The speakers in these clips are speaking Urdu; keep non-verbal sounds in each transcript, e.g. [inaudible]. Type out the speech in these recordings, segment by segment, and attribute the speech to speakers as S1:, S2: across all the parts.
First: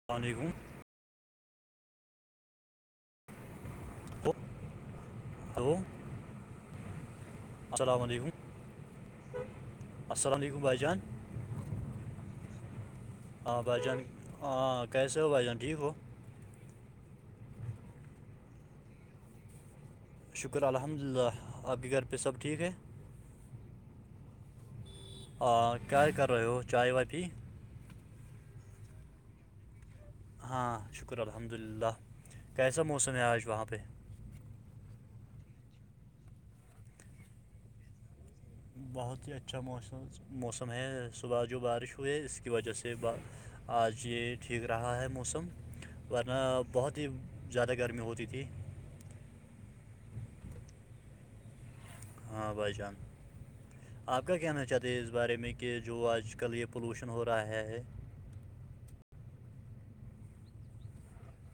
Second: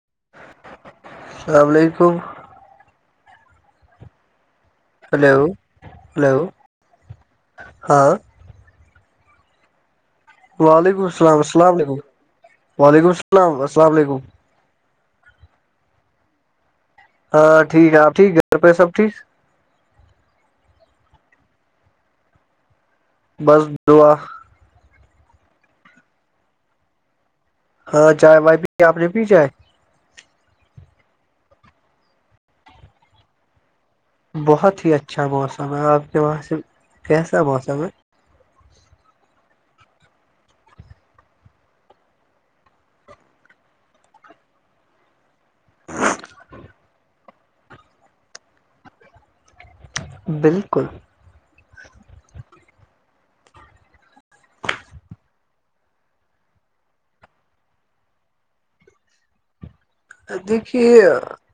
S1: السلام علیکم
S2: اللام علیکم ہلو ہلو
S1: السلام
S2: ہاں
S1: علیکم السلام علیکم بھائی جان
S2: وعلیکم السلام السلام علیکم وعلیکم السلام
S1: ہاں بھائی
S2: السلام
S1: جان
S2: علیکم
S1: ہاں کیسے ہو بھائی جان ٹھیک ہو
S2: ہاں ٹھیک ہے آپ ٹھیک گھر پہ سب ٹھیک
S1: شکر الحمد للہ آپ کے گھر پہ سب ٹھیک ہے
S2: بس دعا
S1: آ کیا کر رہے ہو چائے وائے پی
S2: ہاں جائے بائی پی آپ نے پی جائے
S1: ہاں شکر الحمد للہ کیسا موسم ہے آج وہاں پہ
S2: بہت ہی اچھا موسم ہے آپ کے وہاں سے کیسا موسم ہے
S1: بہت ہی اچھا موسم موسم ہے صبح جو بارش ہوئے اس کی وجہ سے سے ب آج یہ ٹھیک رہا ہے موسم ورنہ بہت ہی زیادہ گرمی ہوتی تھی
S2: بالکل
S1: ہاں بھ جان آپ کا کہنا چاہتے ہیں اس بارے میں کہ جو آج کل یہ پولوشن ہو رہا ہے
S2: دیکھیے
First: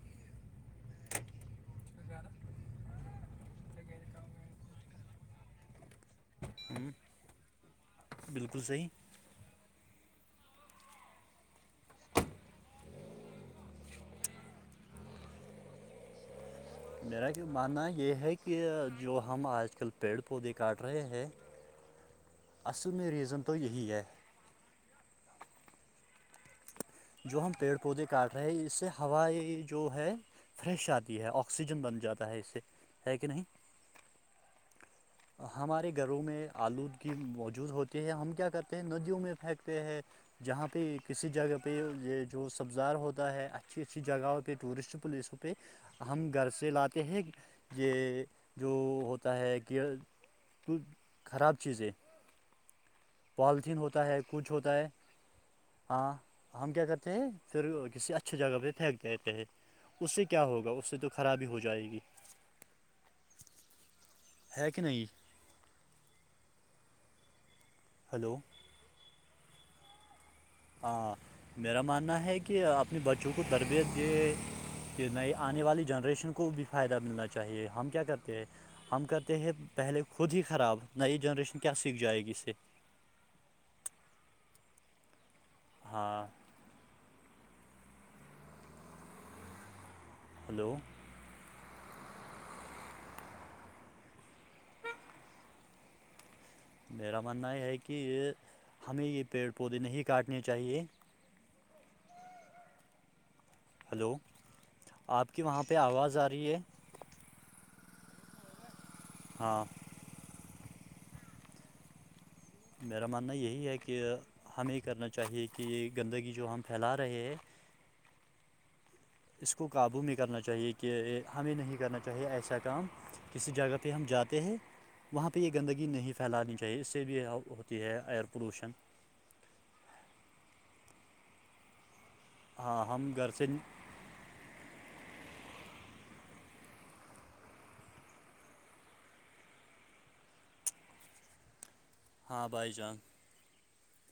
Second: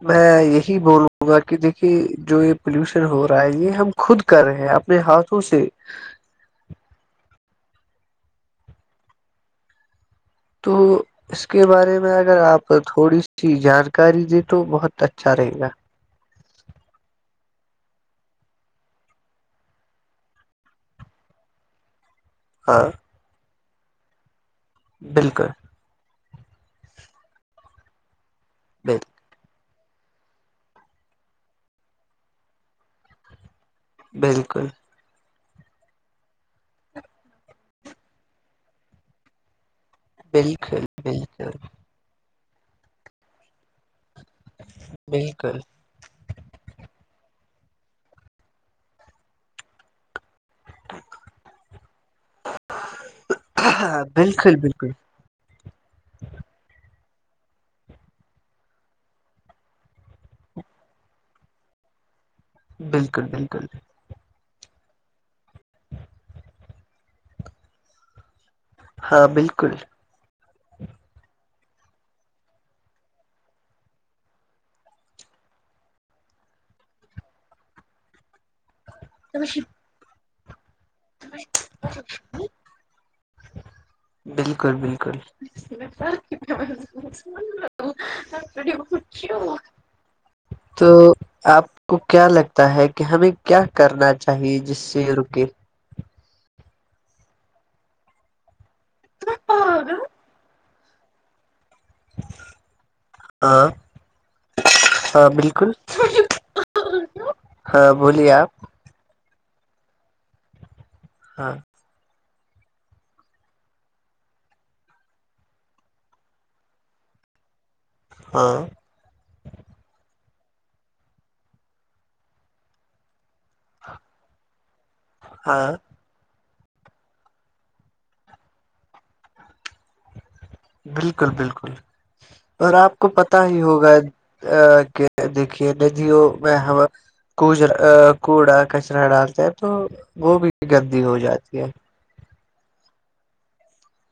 S2: میں یہی بولوں گا کہ دیکھیے جو یہ پولوشن ہو رہا ہے یہ ہم خود کر رہے ہیں اپنے ہاتھوں سے
S1: ہوں بالکل صحیح
S2: تو اس کے بارے میں اگر آپ تھوڑی سی جانکاری دیں تو بہت اچھا رہے گا
S1: میرا ماننا یہ ہے کہ جو ہم آج کل پیڑ پودے کاٹ رہے ہیں
S2: ہاں
S1: اصل میں ریزن تو یہی ہے
S2: بالکل
S1: جو ہم پیڑ پودے کاٹ رہے ہیں اس سے
S2: ب
S1: ہوائی جو ہے فریش آتی ہے آکسیجن بن جاتا ہے اس سے ہے کہ نہیں
S2: بالکل
S1: [inaudible] ہمارے گھروں میں آلودگی موجود ہوتی ہے ہم کیا کرتے ہیں ندیوں میں پھینکتے ہیں جہاں پہ
S2: بالکل
S1: کسی
S2: بالکل
S1: جگہ پرہ یہ جو سبزار ہوتا ہے اچھی اچھی جگہوں پہ ٹورسٹ پلیسوں پہ
S2: بالکل
S1: ہم گھر سے لاتے ہیں یہ جو ہوتا ہے کہ کھ خراب چیز ہے پالیتھین
S2: ہاں
S1: ہوتا ہے کچھ
S2: بالکل
S1: ہوتا ہے
S2: بالکل
S1: ہاں ہم کیا کرتے ہیں پھر کسی اچھی جگہ پہ پھینک دیتے ہیں اس سے کیا ہوگا اس سے تو خرابی ہو جائے گی
S2: بالکل بالکل
S1: ہے کہ نہیں ہلو
S2: ہاں بالکل
S1: ہاں میرا ماننا ہے کہ اپنے بچوں کو تربیت دے کہ نہیں آنے والی جنریشن کو بھی فائدہ ملنا چاہیے ہم کیا کرتے ہیں ہم کرتے ہیں پہلے خود ہی خراب نئی جنریشن کیا سیکھ جائے گی سے
S2: بالکل بالکل
S1: ہاں ہلو
S2: تو آپ کو کیا لگتا ہے کہ ہمیں کیا کرنا چاہیے جس سے رکے
S1: میرا ماننا یہ ہے کہ ہمیں یہ پیڑ پودے نہیں کاٹنے چاہیے ہ
S2: ہاں
S1: ہلو
S2: ہاں
S1: آپ کی وہاں
S2: بالکل
S1: پہ آواز آ رہی ہے
S2: ہاں بولیے آپ
S1: ہاں
S2: ہاں
S1: میرا ماننا یہی ہے کہ ہمیں کرنا چاہیے کہ گندگی جو ہم پھیلا رہے ہیں
S2: ہاں
S1: اس کو قابو میں کرنا چاہیے کہ ہمیں نہیں کرنا چاہیے ایسا کام کسی جگہ پہ ہم جاتے ہیں وہاں پہ یہ
S2: ہاں
S1: گندگی نہیں پھیلانی چاہیے اس سے بھی ہوتی ہے ایئر پولوشن
S2: بالکل بالکل اور
S1: ہاں
S2: آپ کو
S1: ہم گھر
S2: پت
S1: سے
S2: ہی ہوگا ا کہ دیکھیے ندیوں میں کوجرا کوڑا کچرا ڈالتا ہے تو وہ بھی گندی ہو جاتی ہے
S1: ہاں بھائی جان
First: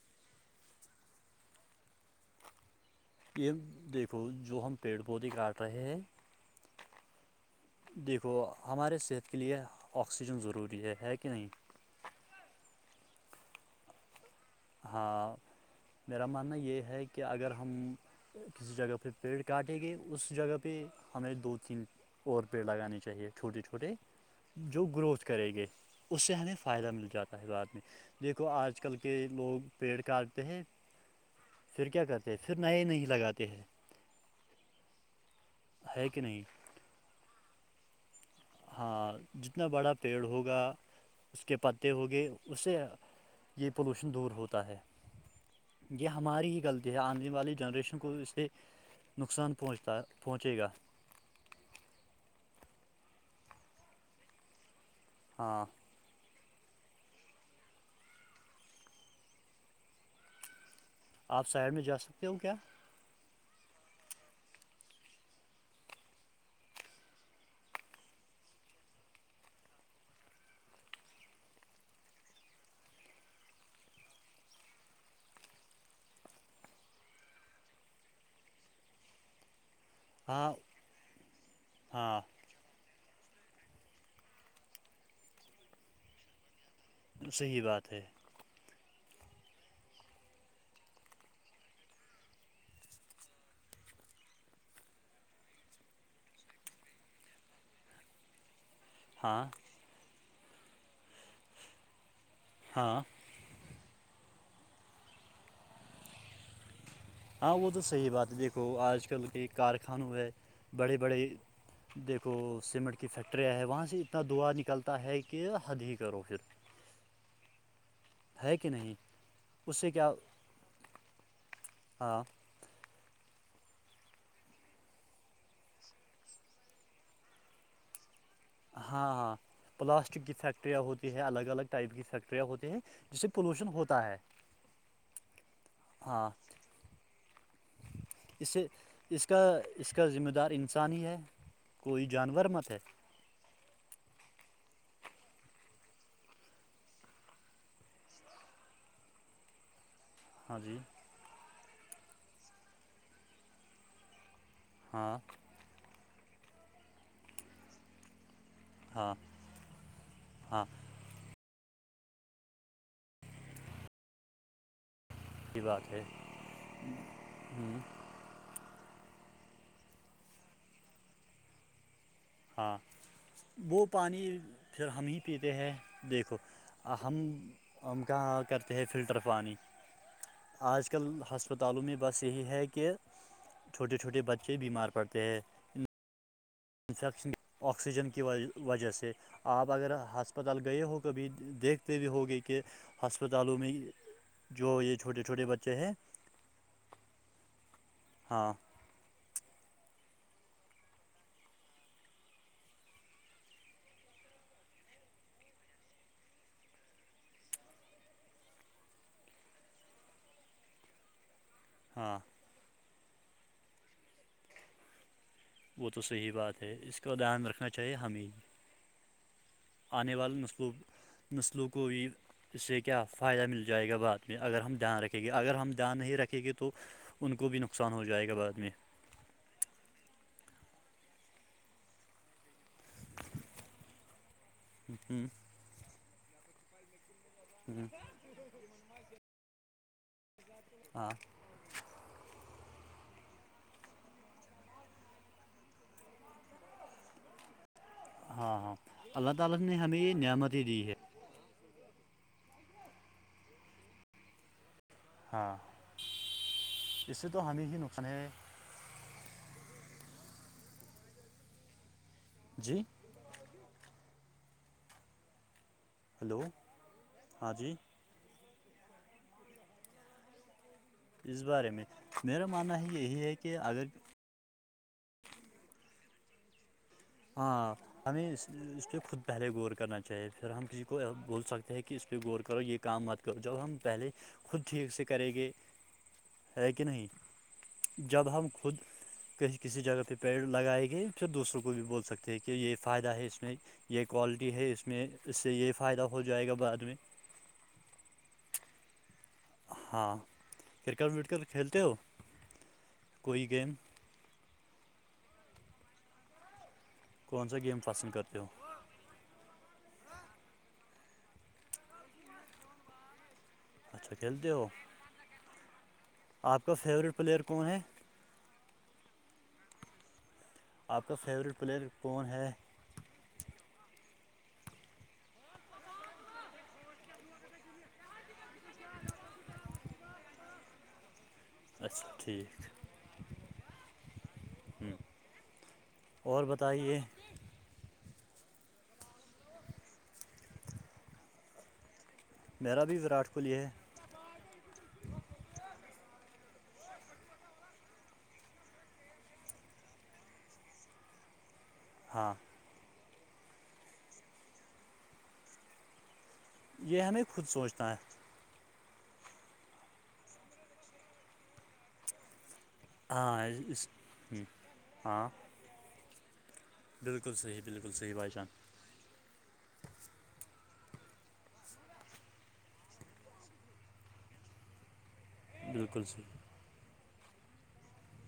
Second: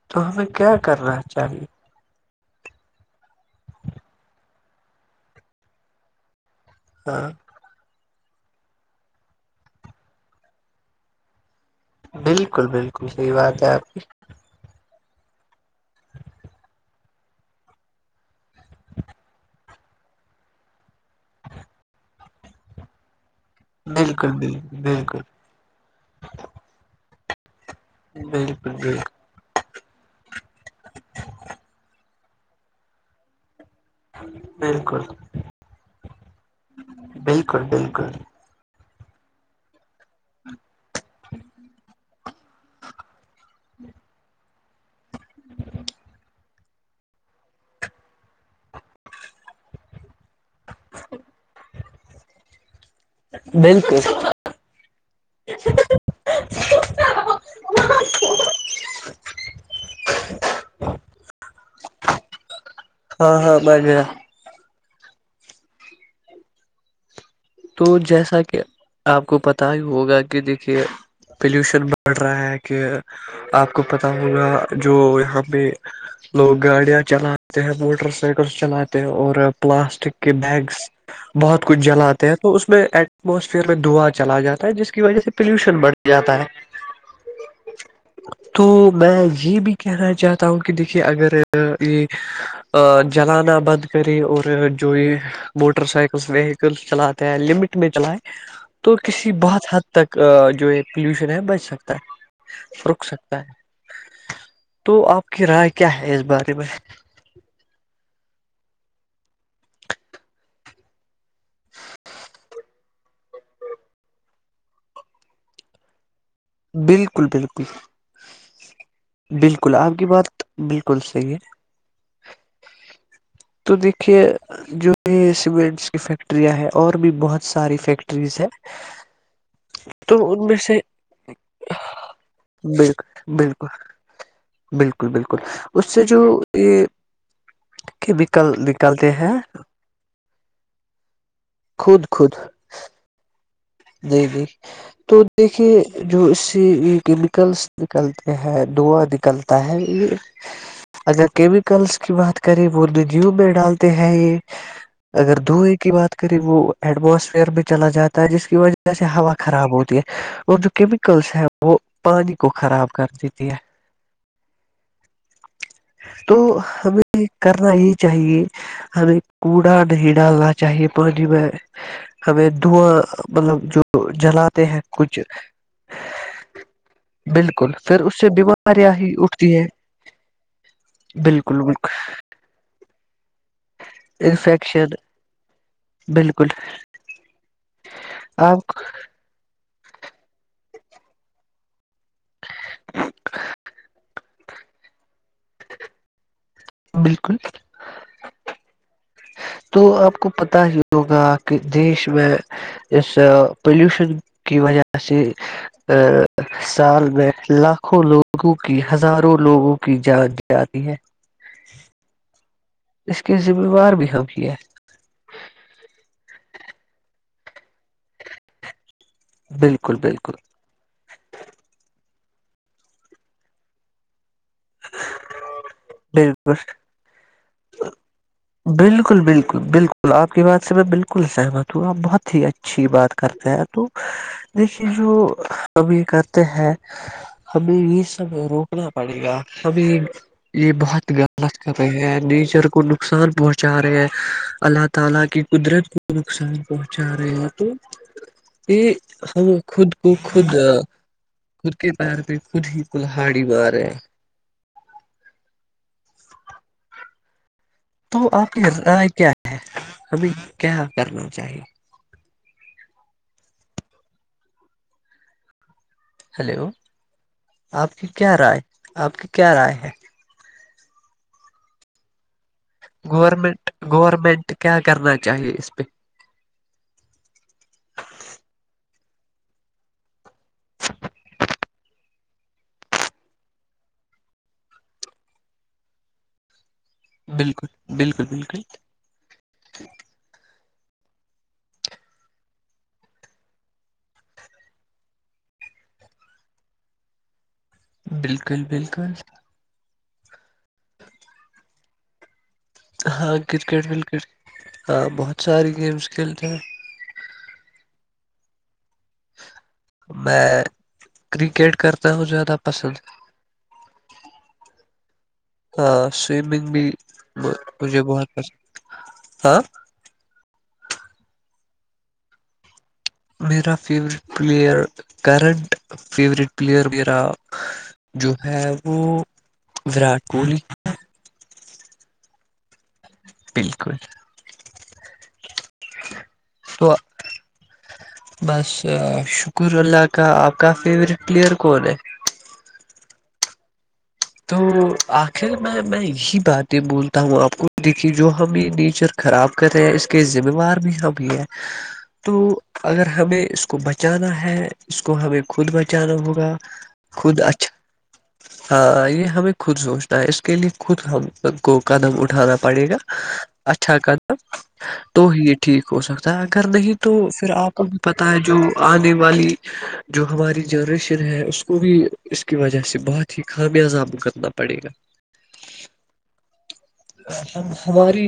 S2: تو ہمیں کیا کرنا چاہیے
S1: یہ دیکھو جو ہم پیڑ پودے کاٹ رہے ہیں
S2: ہاں
S1: دیکھو ہمارے صحت کے لیے آکسیجن ضروری ہے کہ نہیں
S2: بالکل بالکل صحیح بات ہے آپ کی
S1: ہاں میرا ماننا یہ ہے کہ اگر ہم کسی جگہ پہ پیڑ کاٹیں گے اس جگہ پہ ہمیں دو تین اور پیڑ لگانے چاہیے چھوٹے چھوٹے
S2: بالکل بالکل
S1: جو گروتھ کرے گے اس سے ہمیں فائدہ مل جاتا ہے بعد میں دیکھو
S2: بالکل
S1: آج کل
S2: بالکل
S1: کے لوگ پیڑ کا ہیں پھر کیا کرتے ہیں پھر نئے نہیں لگاتے ہیں
S2: بالکل
S1: ہے کہ نہیں
S2: بالکل بالکل
S1: ہاں جتنا بڑا پیڑ ہوگا اس کے پتے ہوگے اسے یہ پولوشن دور ہوتا ہے یہ ہماری ہی غلطی ہے آنے والی جنریشن کو اس سے نقصان پہنچتا پہنچے گا
S2: جی بالکل [unintelligible]
S1: ہاں آپ ساڈ میں جا سکتے ہو کیا
S2: ہاں ہاں بجےیا تو جیسا کہ آپ کو پت ہی ہوگا کہ دیکھیے پولوشن بڑھ رہا ہے کہ آپ کو پتا ہوگا جو یہاں پہ لوگ گاڑیاں چلاتے ہیں موٹر سائیکلس چلاتے ہیں اور پلاسٹک کے
S1: ہاں
S2: بیگس بہت کچھ جلاات
S1: ہاں
S2: تو اس میں ایٹموسفیئر میں دعا چلا جاتا ہے جس کی وجہ سے پلیوشن بڑھ جاتا ہے
S1: صحیح بات ہے
S2: تو میں یہ بھی کہنا چاہتا ہوں کہ دیکھیے اگر یہ جلانا بند کرے اور جو یہ موٹر سائیکلس ویکل چلاتے لمٹ میں چلائے تو کسی
S1: ہاں
S2: بہت حد ب تک جو ہے پلیوشن ہے بچ سکتا ہے
S1: ہاں
S2: رک سکتا تو آپ کی رائے کیا ہے اس بارے میں
S1: ہاں وہ تو صحیح بات ہے دیکھو آج کل کے کارخانوں ہے بڑے بڑے دیکھو سیمنٹ کی فیکٹریاں ہے وہاں سے اتنا دعا نکلتا ہے کہ حد ہی کرو پھر
S2: بالکل بالکل
S1: ہے کہ نہیں
S2: بالکل
S1: اس سے
S2: آپ کی
S1: کیا
S2: بات بالکل صحیح ہے
S1: ہاں
S2: تو دیکھیے جو سیمنٹس کی فیکٹریاں ہے اور بھی بہت ساری فیکٹریز ہے
S1: ہاں ہاں پلاسٹک کی
S2: سے
S1: فیکٹریاں ہوتی ہیں الگ الگ ٹائپ کی فیکٹریاں ہوتی ہیں جس سے
S2: بالکل
S1: پولوشن
S2: بالکل
S1: ہوتا ہے
S2: بالکل بالکل اس سے جو
S1: ہاں
S2: یہ کہ
S1: اس
S2: نکل
S1: سے
S2: نکلتے
S1: اس
S2: ہیں
S1: کا اس کا ذمہ دار انسان ہی ہے
S2: خود
S1: کوئی جانور مت ہے
S2: ج ج تو دیکھیے جو اس سے یہ کیمیکلس نکلتے ہیں دوا نکل
S1: ہاں جی
S2: [inaudible] اگر کیمیکلس کی بات کریں وہ ندیوں میں ڈالتے ہیں یہ
S1: ہاں
S2: اگر دھئےیں کی بات کریں وہ ایٹموسفیئر بھی چلا جاتا ہے جس کی وجہ سے جیسے
S1: ہاں
S2: ہوا خراب ہوتی ہے اور
S1: ہاں
S2: جو کیمیکلس ہیں وہ پانی کو خراب کر دیتی ہے
S1: یہ بات ہے
S2: تو ہمیں کرنا یہ چاہیے ہمیں کوڑا نہیں ڈالنا چاہیے پانی میں ہمیں
S1: ہاں
S2: دھواں مطلب
S1: وہ
S2: جو
S1: پانی
S2: جلاتے ہیں
S1: پھر ہم ہی
S2: کچھ
S1: پیتے ہیں دیکھو ہم
S2: بالکل پھر
S1: ہم
S2: اس
S1: کا
S2: سے
S1: کرتے ہیں
S2: بیماریاں ہی
S1: فلٹر پانی
S2: اٹھتی ہے
S1: آج کل
S2: بالکل
S1: ہسپتالوں میں
S2: بالکل
S1: بس یہی ہے کہ چھوٹے چھوٹے بچے بیمار
S2: انفیکشن
S1: پڑتے ہیں
S2: بالکل
S1: انفیکشن آکسیجن کی
S2: آپ
S1: وجہ سے آپ اگر ہسپتال گئے ہو کبھی دیکھ بھی ہوگئے کہ ہسپتالوں میں جو یہ چھوٹے چھوٹے بچے ہیں
S2: بالکل
S1: ہاں
S2: تو آپ کو پتا ہی ہوگا کہ دیش میں اس پلیوشن کی وجہ سے ا سال میں لاکھوں لوگوں کی ہزاروں لوگوں کی جانچ ج رہی ہے
S1: ہاں
S2: اس کی ذمہوار بھی ہم کی ہے
S1: وہ تو صحیح بات ہے اس کا دھیان رکھنا چے ہمد
S2: بالکل
S1: آنے
S2: بالکل
S1: والے نصلوب نسلوں کو بھی اس سے کیا فائدہ مل جائے گا بات میں اگر ہم دھیان رکھیں گے اگر ہم دھیان نہیں رکھیں گے
S2: بالکل
S1: تو ان کو بھی نقصان ہو جائے گا بعد میں
S2: بالکل بالکل بالکل آپ کی بات سے میں بالکل سہمت ہوں آپ بہت ہی اچ اچھی بات کرتے ہیں تو دیکھیے جو ہم یہ کرتے ہیں ہمیں یہ سب روکنا پڑے گا ہمیں یہ
S1: ہاں
S2: بہت مت کر رہے ہیں نیچر کو نقصان پہنچا رہے ہیں اللہ تعالی کی قدرت نقصان پہنچا رہے تو
S1: ہاں
S2: [unintelligible]
S1: ہاں
S2: یہ
S1: اللہ
S2: ہم
S1: تعالی نے
S2: خود
S1: ہمیں
S2: کو
S1: یہ
S2: خود
S1: نعمتیں دی ہے
S2: خود کے پار پہ خود ہی کلہڑی بار ہے
S1: ہاں اس سے تو ہمیں ہی ن
S2: تو آپ کی رائے کیا ہے ہمیں کیا کرنا چاہیے
S1: جی ہلو
S2: ہیلو
S1: ہاں جی
S2: آپ کی کیا رائے آپ کی کیا رائے ہے
S1: اس بارے میں میرا ماننا یہی ہے کہ اگر
S2: تو کیا کرنا چاہیے اس پہ
S1: ہاں ہمیں اس اس پہ خود پہلے غور کرنا چاہیے پھر ہم کسی کو بول سکتے ہیں کہ اس پہ غور کرو یہ کام مت جب ہم پہلے خود ٹھیک سے کریں گے ہے کہ نہیں
S2: بالکل بالکل
S1: جب ہم
S2: بالکل
S1: خود کسی جگہ پہ پیڑ لگائے گئے پھر دوسروں کو بھی بولتے سکتے ہیں کہ یہ فائدہ ہے اس میں یہ کوالٹی ہے اس میں اس سے یہ فائدہ ہو جائے گا بعد میں
S2: بالکل بالکل
S1: ہاں کرکٹ وٹکٹ کھیلتے ہو
S2: ہاں
S1: کوئی گیم
S2: کرکٹ وکٹ ہاں بہت سارے گیمس کھیلتے ہیں
S1: کون سا گیم پسند کرتے ہو
S2: میں کرکٹ کرتا ہوں زیادہ پسند
S1: اچھا کھیلتے ہو
S2: ہاں سوئمنگ
S1: آپ کا
S2: بھی
S1: فیوریٹ پلیئر کون ہے
S2: مجھے بہت پسند ہاں
S1: آپ کا فیوریٹ پلیئر کون ہے
S2: میرا favourite player current favourite player میرا جو ہے وہ وراٹ کوہلی
S1: اچھا ٹھیک
S2: بالکل
S1: ہ اور
S2: تو
S1: بتائیے
S2: بس شکر اللہ کا آپ کا فیورورٹ پلیئر کون ہے
S1: میرا بھی وراٹ کوہلی ہے
S2: تو آخر میں میں یہی باتیں بولتا ہوں آپ کو دیکھیے جو ہم یہ نیچر خراب کرے ہیں اس کے ذمہوار بھی ہم بھی ہے
S1: ہاں
S2: تو اگر ہمیں اس کو بچانا ہے اس کو ہمیں خود بچانا ہوگا
S1: یہ ہ ن ہے خود سوچتانا ا
S2: ہاں یہ ہمیں خود سوچنا ہے اس کے لیے خود ہم کو قدم اٹھانا پڑے گا
S1: ہاں اس
S2: اچھا قدم تو
S1: ہاں
S2: ہی ٹھیک ہو سکتا ہے اگر نہیں تو
S1: بالکل
S2: پھر
S1: صحیح
S2: آپ کو
S1: بالکل
S2: بھی
S1: صحیح
S2: پتہ
S1: بھائی
S2: ہے
S1: جان
S2: جو آنے والی جو ہماری جنریشن ہے اس کو بھی اس کی وجہ سے بہت ہی خامیازاب کرنا پڑے گا
S1: بالکل صحیح
S2: ہم ہماری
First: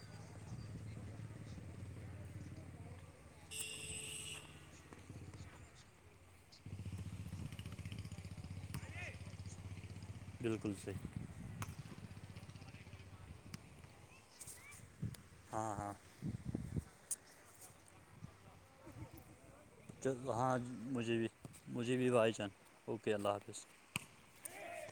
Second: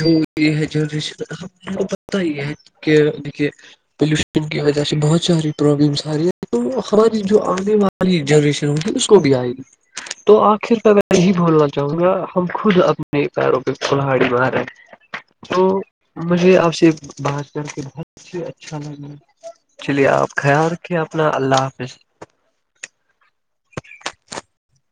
S2: جو یہ ہے جنریشن ہم کو پت ہی ہے کہ دیکھیے پولوشن کی وجہ سے بہت ساری پرابلمس آ رہی ہے تو ہماری جو آنے والی جنریشن ہگی اس کو بھی آئے گی تو
S1: بالکل
S2: آخر کا
S1: صحیح
S2: میں یہی بولنا چاہوں گا ہم خود اپنے پیروں پہ فلہڑی بارے تو
S1: ہاں ہاں
S2: مجھے آپ سے بات کر کے بہت اچھا لگا چلیے آپ
S1: ہاں
S2: خیال رکھیے
S1: مجھے بھی
S2: اپنا اللہ
S1: مجھے
S2: حافظ
S1: بھی بھائی جان اوکے اللہ حافظ
S2: [inaudible]